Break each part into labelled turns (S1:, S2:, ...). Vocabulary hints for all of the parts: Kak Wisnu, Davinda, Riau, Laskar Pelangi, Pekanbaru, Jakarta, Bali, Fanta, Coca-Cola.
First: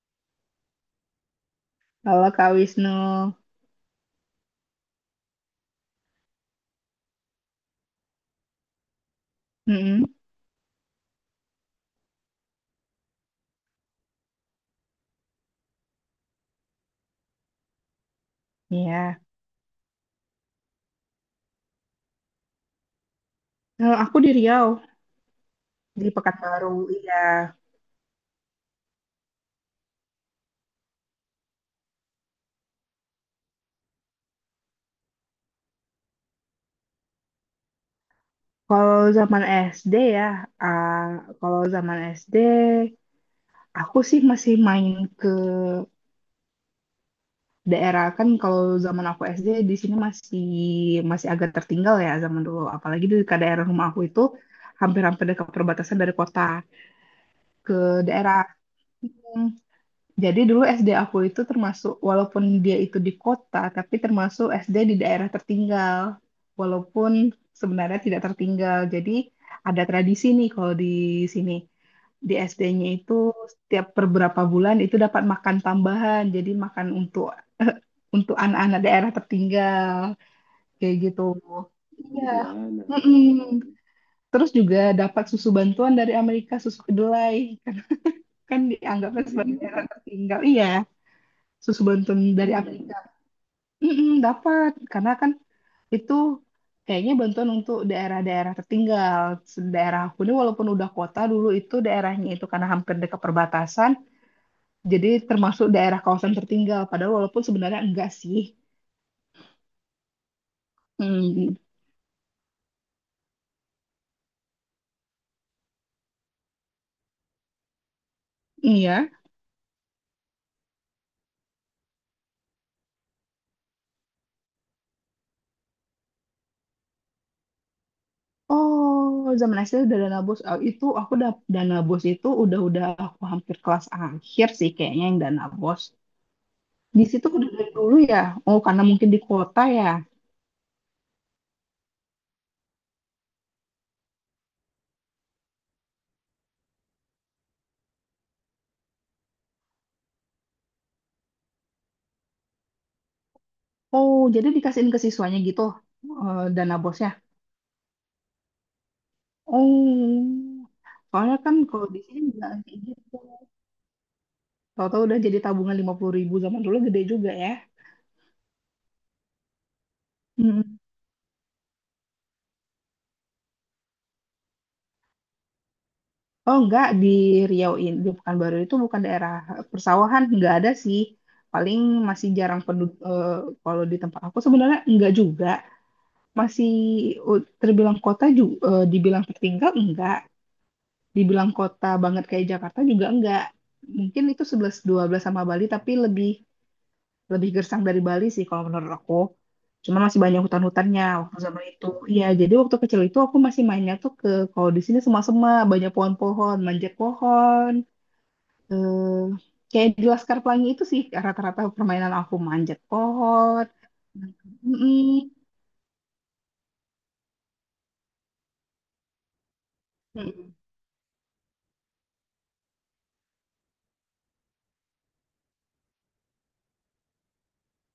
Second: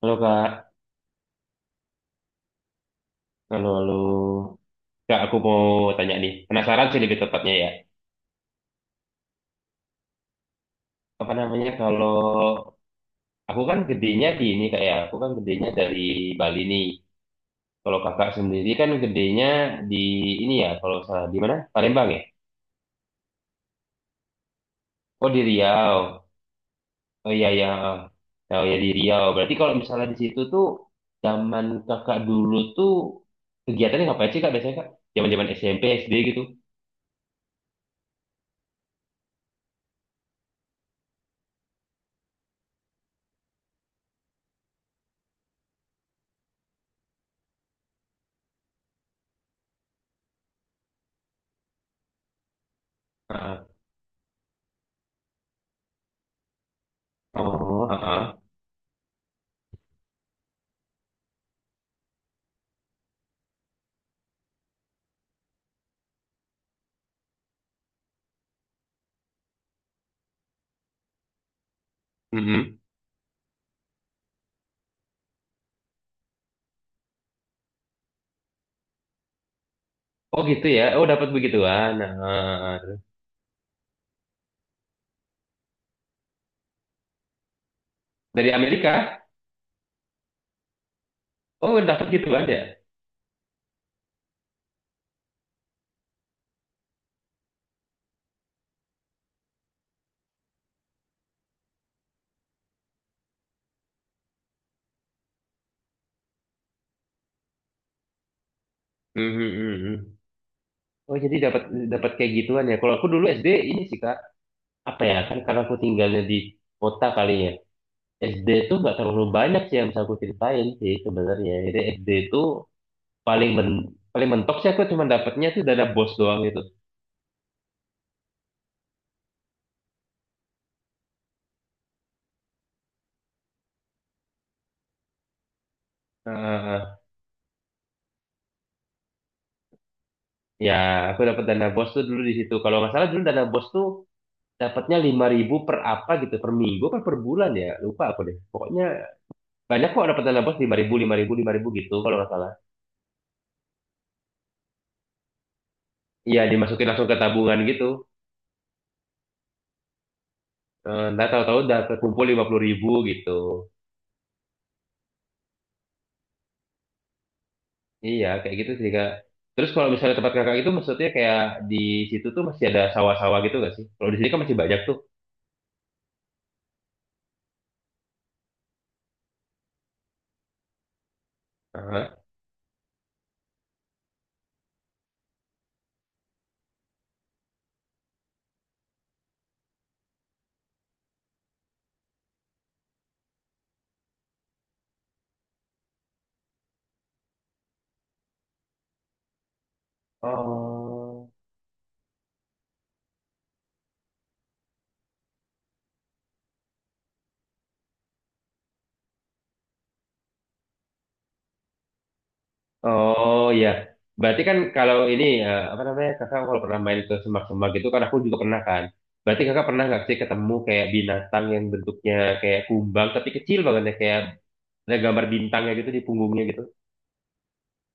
S1: Halo Kak,
S2: Halo Kak Wisnu.
S1: halo halo. Kak, aku mau tanya nih. Penasaran sih lebih tepatnya ya.
S2: Mm-mm,
S1: Apa namanya, kalau aku kan gedenya di ini Kak ya. Aku kan gedenya dari Bali nih. Kalau Kakak sendiri kan
S2: Iya.
S1: gedenya di ini ya. Kalau salah di mana? Palembang ya.
S2: Kalau aku di Riau,
S1: Oh, di
S2: di
S1: Riau.
S2: Pekanbaru. Iya.
S1: Oh iya iya. Oh ya, di Riau. Berarti kalau misalnya di situ tuh zaman Kakak dulu tuh kegiatannya ngapain sih Kak, biasanya Kak? Zaman-zaman SMP, SD gitu.
S2: Kalau zaman SD ya, ah, kalau zaman SD, aku sih masih main ke daerah kan. Kalau zaman aku SD di sini masih masih agak tertinggal ya zaman dulu. Apalagi ke
S1: Heeh.
S2: daerah rumah aku itu hampir-hampir dekat perbatasan dari kota ke
S1: Oh, heeh.
S2: daerah. Jadi dulu SD aku itu termasuk, walaupun dia itu di kota, tapi termasuk SD di daerah tertinggal. Walaupun sebenarnya tidak tertinggal. Jadi ada tradisi nih kalau di sini. Di
S1: Mm-hmm.
S2: SD-nya itu setiap beberapa bulan itu dapat makan tambahan. Jadi makan untuk untuk anak-anak daerah tertinggal.
S1: Oh gitu ya.
S2: Kayak
S1: Oh,
S2: gitu.
S1: dapat begituan.
S2: Iya. Iya,
S1: Nah,
S2: Mm-mm. Terus juga dapat susu bantuan dari Amerika, susu kedelai.
S1: dari
S2: Kan
S1: Amerika.
S2: dianggapnya sebagai daerah tertinggal. Iya
S1: Oh,
S2: susu
S1: dapat
S2: bantuan
S1: gituan
S2: dari
S1: ya.
S2: Afrika. Mm-mm, dapat karena kan itu kayaknya bantuan untuk daerah-daerah tertinggal. Daerah aku ini walaupun udah kota dulu itu daerahnya itu karena hampir dekat perbatasan, jadi termasuk daerah kawasan tertinggal. Padahal walaupun sebenarnya enggak sih.
S1: Hmm, hmm, hmm, hmm. Oh jadi
S2: Hmm,
S1: dapat dapat kayak gituan ya. Kalau aku dulu SD ini sih Kak, apa ya, kan karena aku tinggalnya di kota kali ya. SD itu nggak
S2: iya.
S1: terlalu banyak sih yang bisa aku ceritain sih sebenarnya. Jadi SD itu paling men paling mentok sih aku cuma dapatnya tuh dana bos doang gitu.
S2: Oh, zaman SD udah dana bos. Oh, itu aku udah dana bos itu udah-udah aku hampir kelas akhir sih kayaknya yang dana bos.
S1: Heeh.
S2: Di situ udah dari dulu ya. Oh, karena mungkin di kota ya.
S1: Ya, aku dapat dana bos tuh dulu di situ. Kalau nggak salah dulu dana bos tuh dapatnya 5.000 per apa gitu, per minggu apa per bulan ya, lupa aku deh pokoknya. Banyak kok dapat dana bos, 5.000, 5.000, 5.000 gitu kalau nggak salah.
S2: Oh, jadi dikasihin ke siswanya gitu
S1: Iya,
S2: dana
S1: dimasukin langsung
S2: bosnya.
S1: ke tabungan gitu.
S2: Oh,
S1: Ntar
S2: soalnya kan
S1: tahu-tahu udah
S2: kalau di sini
S1: terkumpul lima
S2: nggak
S1: puluh
S2: kayak
S1: ribu
S2: gitu.
S1: gitu.
S2: Tahu-tahu udah jadi tabungan 50.000 zaman dulu gede juga ya.
S1: Iya, kayak gitu sih, Kak. Terus kalau misalnya tempat kakak itu
S2: Mm-mm.
S1: maksudnya kayak di situ tuh masih ada sawah-sawah gitu nggak sih? Kalau di sini kan masih banyak tuh.
S2: Oh enggak di Riau ini di Pekanbaru itu bukan daerah persawahan nggak ada sih. Paling
S1: Aha.
S2: masih jarang penduduk kalau di tempat aku sebenarnya enggak juga. Masih terbilang kota juga dibilang tertinggal enggak. Dibilang kota banget kayak Jakarta juga enggak. Mungkin itu sebelas dua belas sama Bali, tapi lebih lebih gersang dari Bali sih kalau menurut aku. Cuman masih banyak hutan-hutannya
S1: Oh.
S2: waktu zaman itu. Iya, jadi waktu kecil itu aku masih mainnya tuh ke, kalau di sini semua-semua, banyak pohon-pohon, manjat pohon. Eh, Kayak di Laskar Pelangi itu sih rata-rata permainan aku manjat
S1: Oh
S2: pohon.
S1: iya. Berarti kan kalau ini,
S2: Mm-mm.
S1: apa namanya, kakak kalau pernah main ke semak-semak gitu kan, aku juga pernah kan. Berarti kakak pernah nggak sih ketemu
S2: Mm-mm.
S1: kayak binatang yang bentuknya kayak kumbang tapi kecil banget ya, kayak ada gambar bintangnya gitu di punggungnya gitu,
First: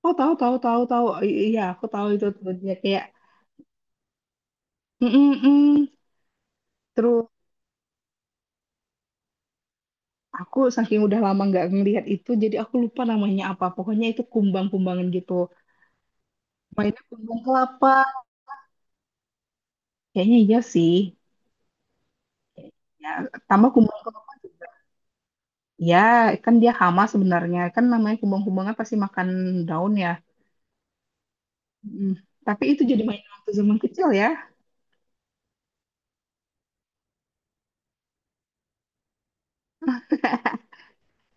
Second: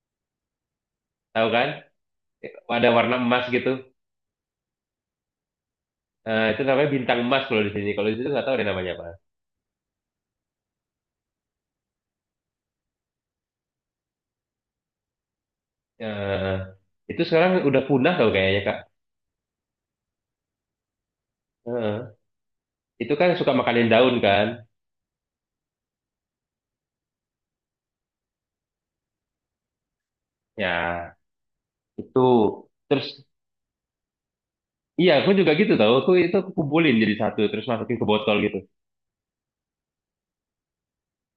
S2: Oh, tahu tahu tahu tahu I-
S1: tahu
S2: iya
S1: kan?
S2: aku tahu itu tuh dia
S1: Ada
S2: kayak
S1: warna emas gitu.
S2: mm-mm-mm.
S1: Itu namanya bintang
S2: Terus,
S1: emas kalau di sini, kalau di situ nggak tahu deh namanya apa.
S2: aku saking udah lama nggak ngelihat itu, jadi aku lupa namanya apa. Pokoknya itu kumbang-kumbangan gitu.
S1: Eh,
S2: Mainnya
S1: itu
S2: kumbang
S1: sekarang udah
S2: kelapa.
S1: punah tau kayaknya kak.
S2: Kayaknya iya sih.
S1: Eh,
S2: Ya,
S1: itu kan suka
S2: tambah
S1: makanin
S2: kumbang
S1: daun
S2: kelapa
S1: kan,
S2: juga. Ya, kan dia hama sebenarnya. Kan namanya kumbang-kumbangan pasti makan daun ya.
S1: ya.
S2: Mm.
S1: Itu
S2: Tapi itu jadi
S1: terus,
S2: mainan waktu zaman kecil ya.
S1: iya aku juga gitu tau, aku itu aku kumpulin jadi satu, terus masukin ke botol gitu.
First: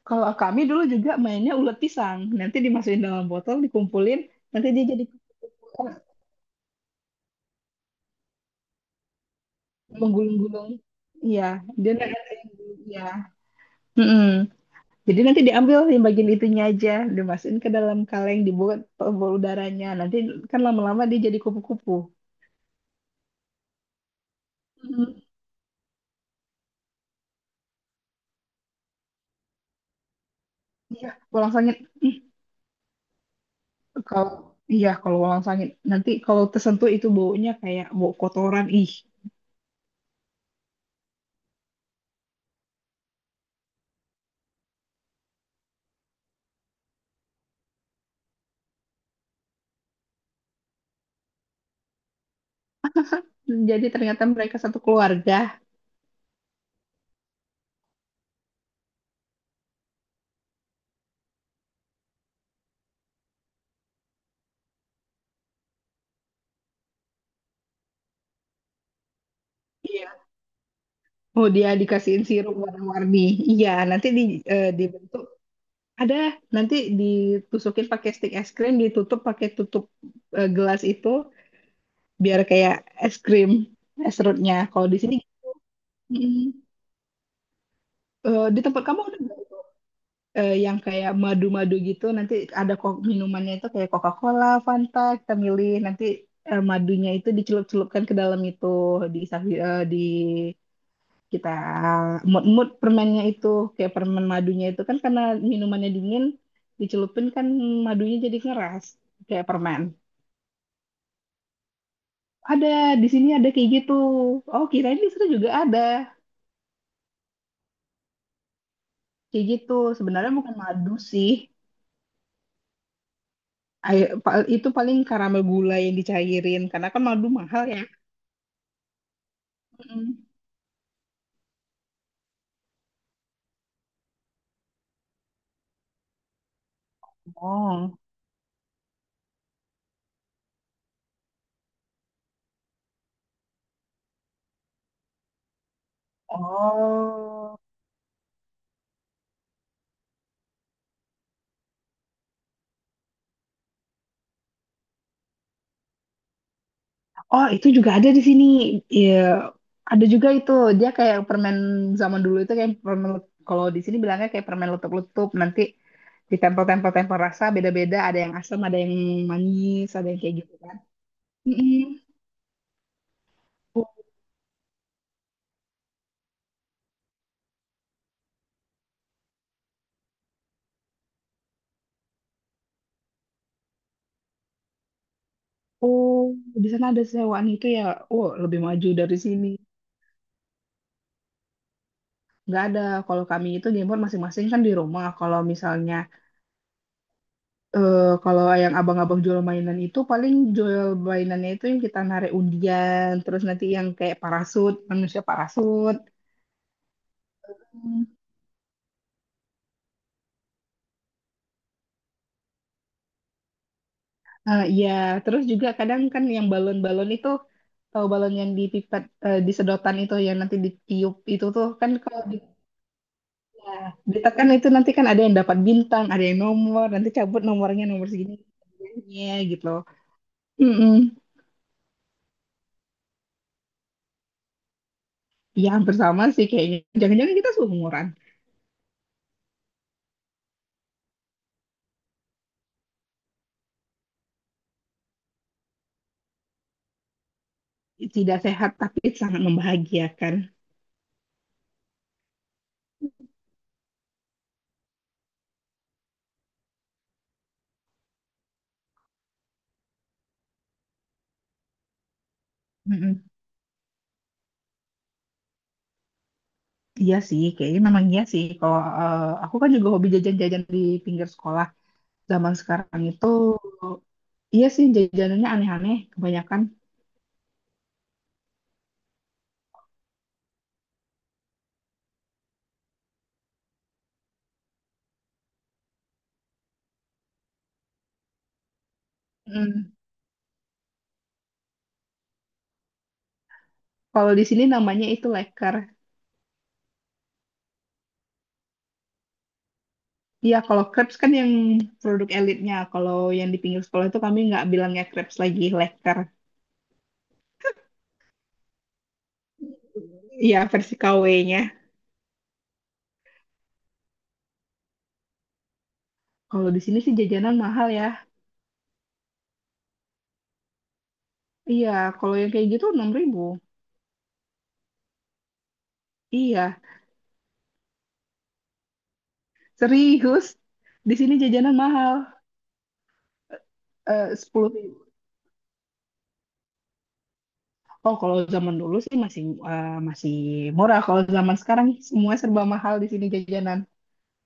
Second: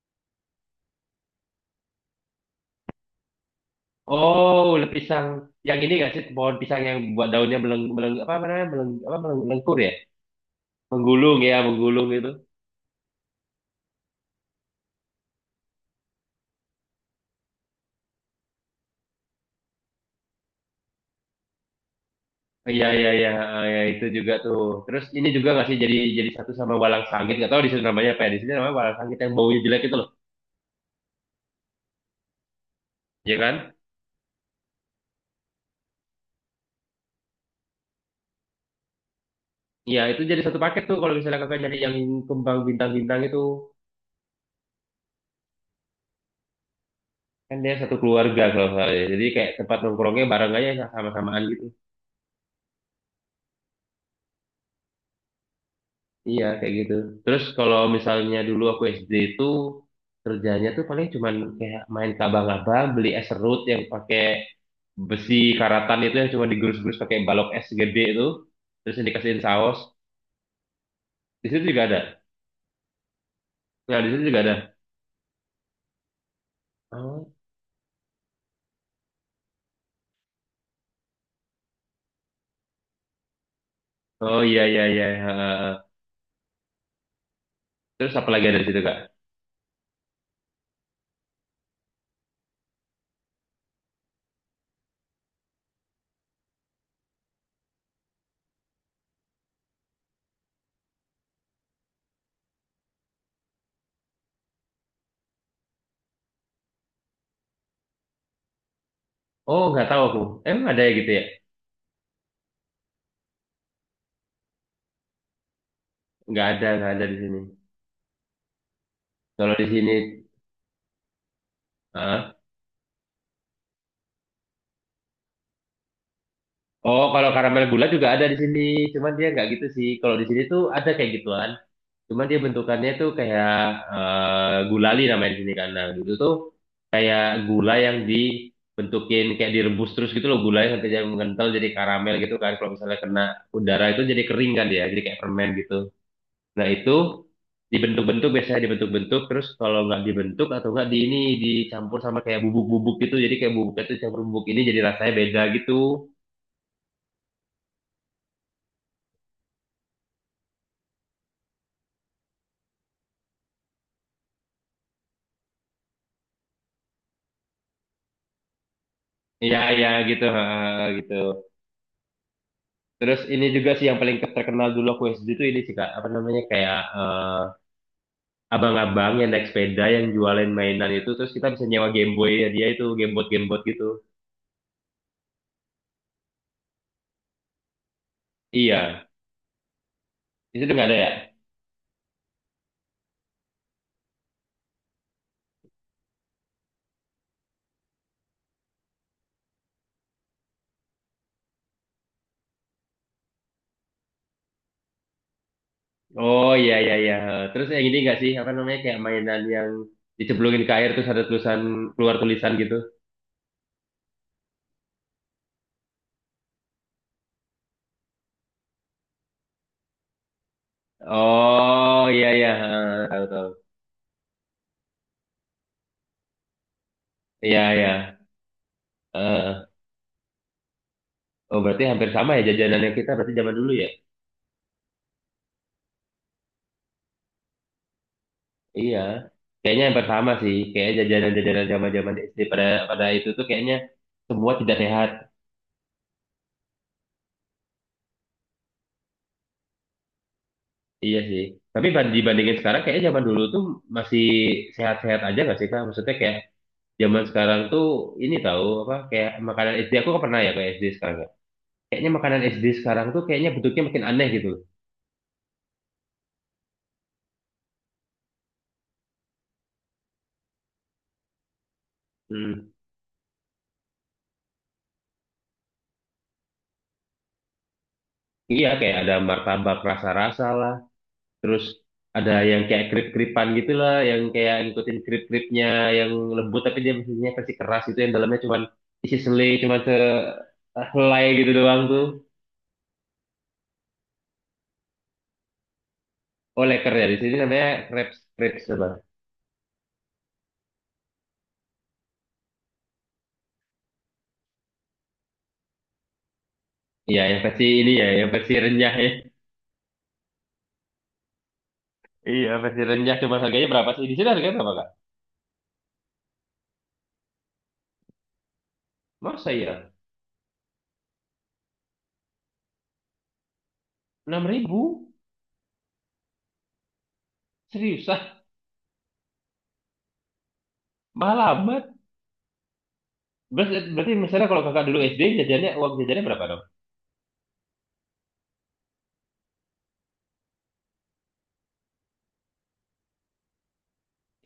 S2: Kalau kami dulu juga mainnya ulet pisang. Nanti dimasukin dalam botol, dikumpulin.
S1: Oh,
S2: Nanti dia
S1: ulet
S2: jadi
S1: pisang. Yang ini nggak sih, pohon pisang yang buat daunnya meleng meleng, apa namanya, meleng apa, melengkur ya,
S2: menggulung-gulung.
S1: menggulung,
S2: Iya,
S1: ya
S2: dia
S1: menggulung itu.
S2: nanti. Iya. Mm-mm. Jadi nanti diambil yang bagian itunya aja, dimasukin ke dalam kaleng, dibuat pembuluh udaranya. Nanti kan lama-lama dia jadi kupu-kupu.
S1: Iya iya iya, ah, ya, itu juga tuh. Terus
S2: Mhm.
S1: ini juga nggak sih, jadi satu sama walang sangit, nggak tahu di sini namanya apa, ya di sini namanya walang sangit yang baunya jelek itu loh,
S2: Iya, walang sangit. Ih,
S1: ya kan?
S2: kalau iya kalau walang sangit nanti kalau tersentuh itu baunya kayak bau kotoran. Ih,
S1: Iya itu jadi satu paket tuh kalau misalnya kakak nyari yang kembang bintang-bintang itu, kan dia satu keluarga kalau nggak salah ya. Jadi kayak tempat nongkrongnya bareng aja, sama-samaan gitu.
S2: jadi ternyata mereka satu keluarga.
S1: Iya, kayak gitu. Terus kalau misalnya dulu aku SD itu kerjanya tuh paling cuman kayak main kabang-abang, beli es serut yang pakai besi karatan itu, yang cuma digerus-gerus pakai balok es gede itu, terus yang dikasihin saus.
S2: Iya.
S1: Di
S2: Oh,
S1: situ
S2: dia
S1: juga ada.
S2: dikasihin sirup warna-warni. Iya,
S1: Nah, di
S2: nanti
S1: situ juga ada.
S2: dibentuk ada nanti
S1: Oh,
S2: ditusukin pakai stik es krim, ditutup pakai tutup gelas itu. Biar kayak es krim es
S1: oh
S2: serutnya
S1: iya iya
S2: kalau di
S1: iya.
S2: sini.
S1: Ha, ha, ha.
S2: mm,
S1: Terus apa lagi ada
S2: di
S1: di situ,
S2: tempat
S1: Kak?
S2: kamu ada nggak yang kayak madu-madu gitu? Nanti ada kok minumannya itu kayak Coca-Cola Fanta kita milih. Nanti madunya itu dicelup-celupkan ke dalam itu, di sapi- eh, di kita mut-mut permennya itu, kayak permen madunya itu kan. Karena minumannya dingin, dicelupin kan madunya jadi ngeras kayak
S1: Oh,
S2: permen.
S1: nggak tahu aku. Emang ada ya gitu ya?
S2: Ada di sini, ada kayak gitu. Oh, kirain di sana juga ada.
S1: Nggak ada di sini.
S2: Kayak
S1: Kalau di
S2: gitu.
S1: sini.
S2: Sebenarnya bukan madu sih.
S1: Hah?
S2: Air- pa- itu paling karamel gula yang dicairin. Karena kan
S1: Oh,
S2: madu
S1: kalau karamel
S2: mahal ya.
S1: gula juga ada di sini. Cuman dia nggak gitu sih. Kalau
S2: Mm.
S1: di sini tuh ada kayak gituan. Cuman dia bentukannya tuh kayak, gulali namanya di sini kan. Nah, gitu tuh kayak gula yang
S2: Oh,
S1: dibentukin kayak direbus terus gitu loh, gulanya sampai jadi mengental jadi karamel gitu kan. Kalau misalnya kena udara itu jadi kering kan dia, jadi kayak permen gitu. Nah, itu
S2: Oh,
S1: dibentuk-bentuk, biasanya dibentuk-bentuk terus kalau nggak dibentuk atau nggak di ini dicampur sama kayak bubuk-bubuk gitu. Jadi kayak bubuknya tuh campur bubuk ini jadi rasanya beda gitu.
S2: oh, itu juga ada di sini. Iya, ada juga itu. Dia kayak permen zaman dulu itu kayak kalau di sini bilangnya kayak permen letup-letup. Nanti ditempel-tempel rasa beda-beda. Ada yang asam, ada yang
S1: Iya,
S2: manis,
S1: iya
S2: ada yang
S1: gitu,
S2: kayak
S1: ha,
S2: gitu kan.
S1: gitu.
S2: Mm-mm.
S1: Terus ini juga
S2: Oh,
S1: sih yang paling terkenal dulu aku SD itu ini sih Kak, apa namanya kayak, abang-abang yang naik sepeda yang jualin mainan itu, terus kita bisa nyewa Game Boy ya, dia itu gamebot gamebot gitu.
S2: oh, di sana ada sewaan itu ya. Oh, lebih maju
S1: Iya,
S2: dari sini.
S1: itu udah nggak ada ya?
S2: Nggak ada. Kalau kami itu gameport masing-masing kan di rumah. Kalau misalnya, eh kalau yang abang-abang jual mainan itu paling jual mainannya itu yang kita narik undian, terus nanti yang kayak parasut, manusia parasut.
S1: Oh iya iya iya. Terus yang ini
S2: Hmm.
S1: nggak sih, apa namanya, kayak mainan yang dicemplungin ke air terus ada tulisan, keluar tulisan gitu.
S2: Iya, terus juga kadang kan yang balon-balon itu, tahu balon yang dipipet, di sedotan itu yang nanti ditiup itu tuh kan
S1: Oh
S2: kalau
S1: iya
S2: di,
S1: iya, tahu tahu.
S2: ya, ditekan itu nanti kan ada yang dapat bintang, ada yang nomor, nanti cabut
S1: Iya
S2: nomornya
S1: iya.
S2: nomor segini, segininya
S1: Eh,
S2: gitu. Mm-mm.
S1: oh berarti hampir sama ya jajanannya kita berarti zaman dulu ya?
S2: Ya, hampir sama sih kayaknya. Jangan-jangan kita seumuran.
S1: Iya, kayaknya yang pertama sih, kayak jajanan-jajanan zaman-zaman SD pada pada itu tuh kayaknya semua tidak sehat.
S2: Tidak sehat tapi sangat membahagiakan.
S1: Iya sih. Tapi dibandingin sekarang kayaknya zaman dulu tuh masih sehat-sehat aja gak sih Kak? Maksudnya kayak zaman sekarang tuh ini tahu apa, kayak makanan SD aku kok pernah ya kayak SD sekarang ya. Kayaknya makanan SD sekarang tuh
S2: Mm-mm.
S1: kayaknya bentuknya makin aneh gitu loh.
S2: Iya sih, kayaknya memang iya sih. Kalau aku kan juga hobi jajan-jajan di pinggir sekolah. Zaman
S1: Hmm.
S2: sekarang itu, iya sih jajanannya aneh-aneh kebanyakan.
S1: Iya kayak ada martabak rasa-rasa lah. Terus ada yang kayak krip-kripan gitu lah, yang kayak ngikutin krip-kripnya yang lembut tapi dia mesinnya versi keras itu, yang dalamnya cuman isi selai cuma
S2: Mm.
S1: sehelai gitu doang tuh.
S2: Kalau di sini namanya itu leker.
S1: Oh, leker ya, di sini namanya crepes crepes apa?
S2: Iya, kalau crepes kan yang produk elitnya. Kalau yang di pinggir sekolah itu kami nggak bilangnya crepes lagi, leker.
S1: Iya, yang versi ini ya, yang versi renyah ya.
S2: Iya, versi KW-nya.
S1: Iya, versi renyah, cuma harganya berapa sih? Di sini harganya berapa, Kak?
S2: Kalau di sini sih jajanan mahal ya.
S1: Masa ya?
S2: Iya, kalau yang kayak gitu 6.000.
S1: 6.000.
S2: Iya,
S1: Serius ah?
S2: serius. Di sini
S1: Mahal
S2: jajanan
S1: amat.
S2: mahal.
S1: Berarti, misalnya kalau
S2: Sepuluh
S1: kakak dulu
S2: ribu.
S1: SD uang jajannya berapa dong?
S2: Oh, kalau zaman dulu sih masih murah. Kalau zaman sekarang semua serba mahal di sini jajanan.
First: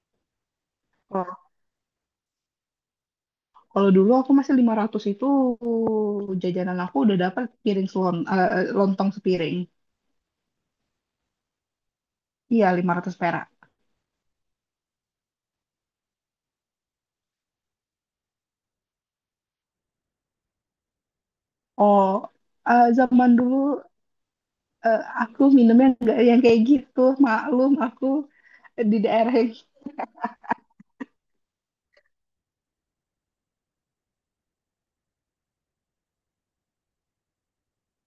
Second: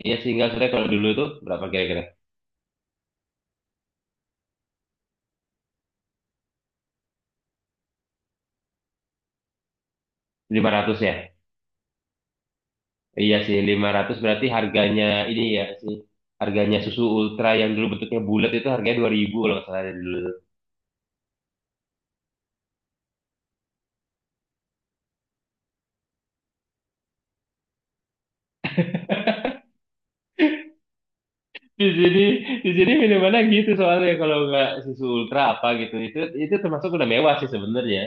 S1: Iya sih, enggak sebenarnya kalau dulu tuh
S2: Kalau
S1: berapa kira-kira?
S2: kalau dulu aku masih 500 itu jajanan aku udah dapat piring selon, lontong sepiring.
S1: 500 ya?
S2: Iya, 500
S1: Iya
S2: perak.
S1: sih, 500 berarti harganya ini ya sih. Harganya susu ultra yang dulu bentuknya bulat itu harganya 2000 kalau nggak salah dari dulu.
S2: Oh, zaman dulu aku minumnya nggak yang kayak gitu. Maklum aku di daerah yang
S1: Di sini, minumannya gitu soalnya kalau nggak susu ultra apa gitu. Itu, termasuk udah mewah sih sebenarnya.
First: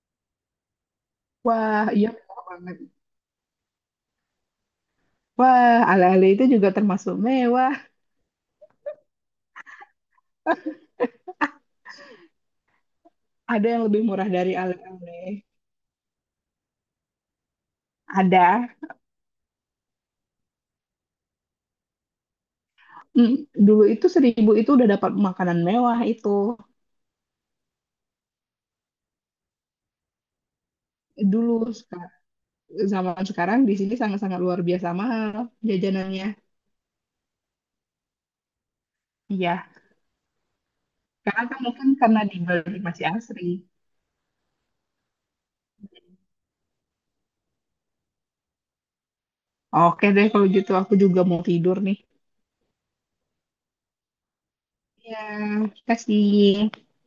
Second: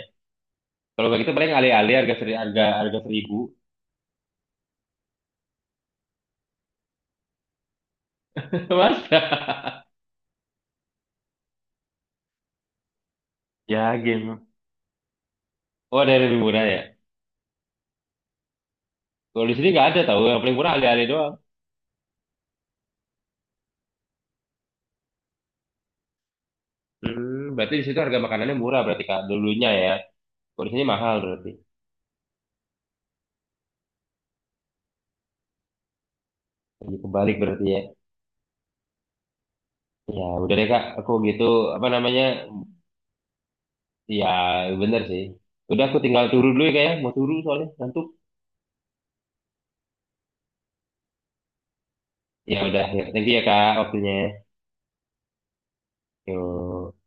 S1: Kalau nggak gitu paling
S2: wah,
S1: alih-alih
S2: iya
S1: harga seri,
S2: mewah
S1: harga
S2: banget.
S1: harga 1.000
S2: Wah, ala-ala itu juga termasuk mewah.
S1: Mas.
S2: Ada yang
S1: Ya
S2: lebih murah
S1: game.
S2: dari Ale-Ale.
S1: Oh, ada yang lebih murah ya.
S2: Ada.
S1: Kalau di sini nggak ada tahu, yang paling murah alih-alih doang.
S2: Mm, Dulu itu 1.000 itu udah dapat makanan mewah itu.
S1: Hmm, berarti di situ harga makanannya murah berarti Kak, dulunya ya. Kalau di sini mahal berarti.
S2: Dulu seka- Zaman sekarang di sini sangat-sangat luar biasa mahal jajanannya.
S1: Jadi kebalik berarti ya.
S2: Iya.
S1: Ya, udah deh Kak, aku gitu,
S2: Karena kan
S1: apa
S2: mungkin karena
S1: namanya,
S2: di Bali masih asri.
S1: ya bener sih. Udah, aku tinggal turun dulu ya Kak ya, mau turun soalnya, ngantuk.
S2: Oke deh kalau gitu aku juga mau tidur nih.
S1: Ya udah, ya, thank you ya Kak waktunya.
S2: Iya, kasih.
S1: Yuk.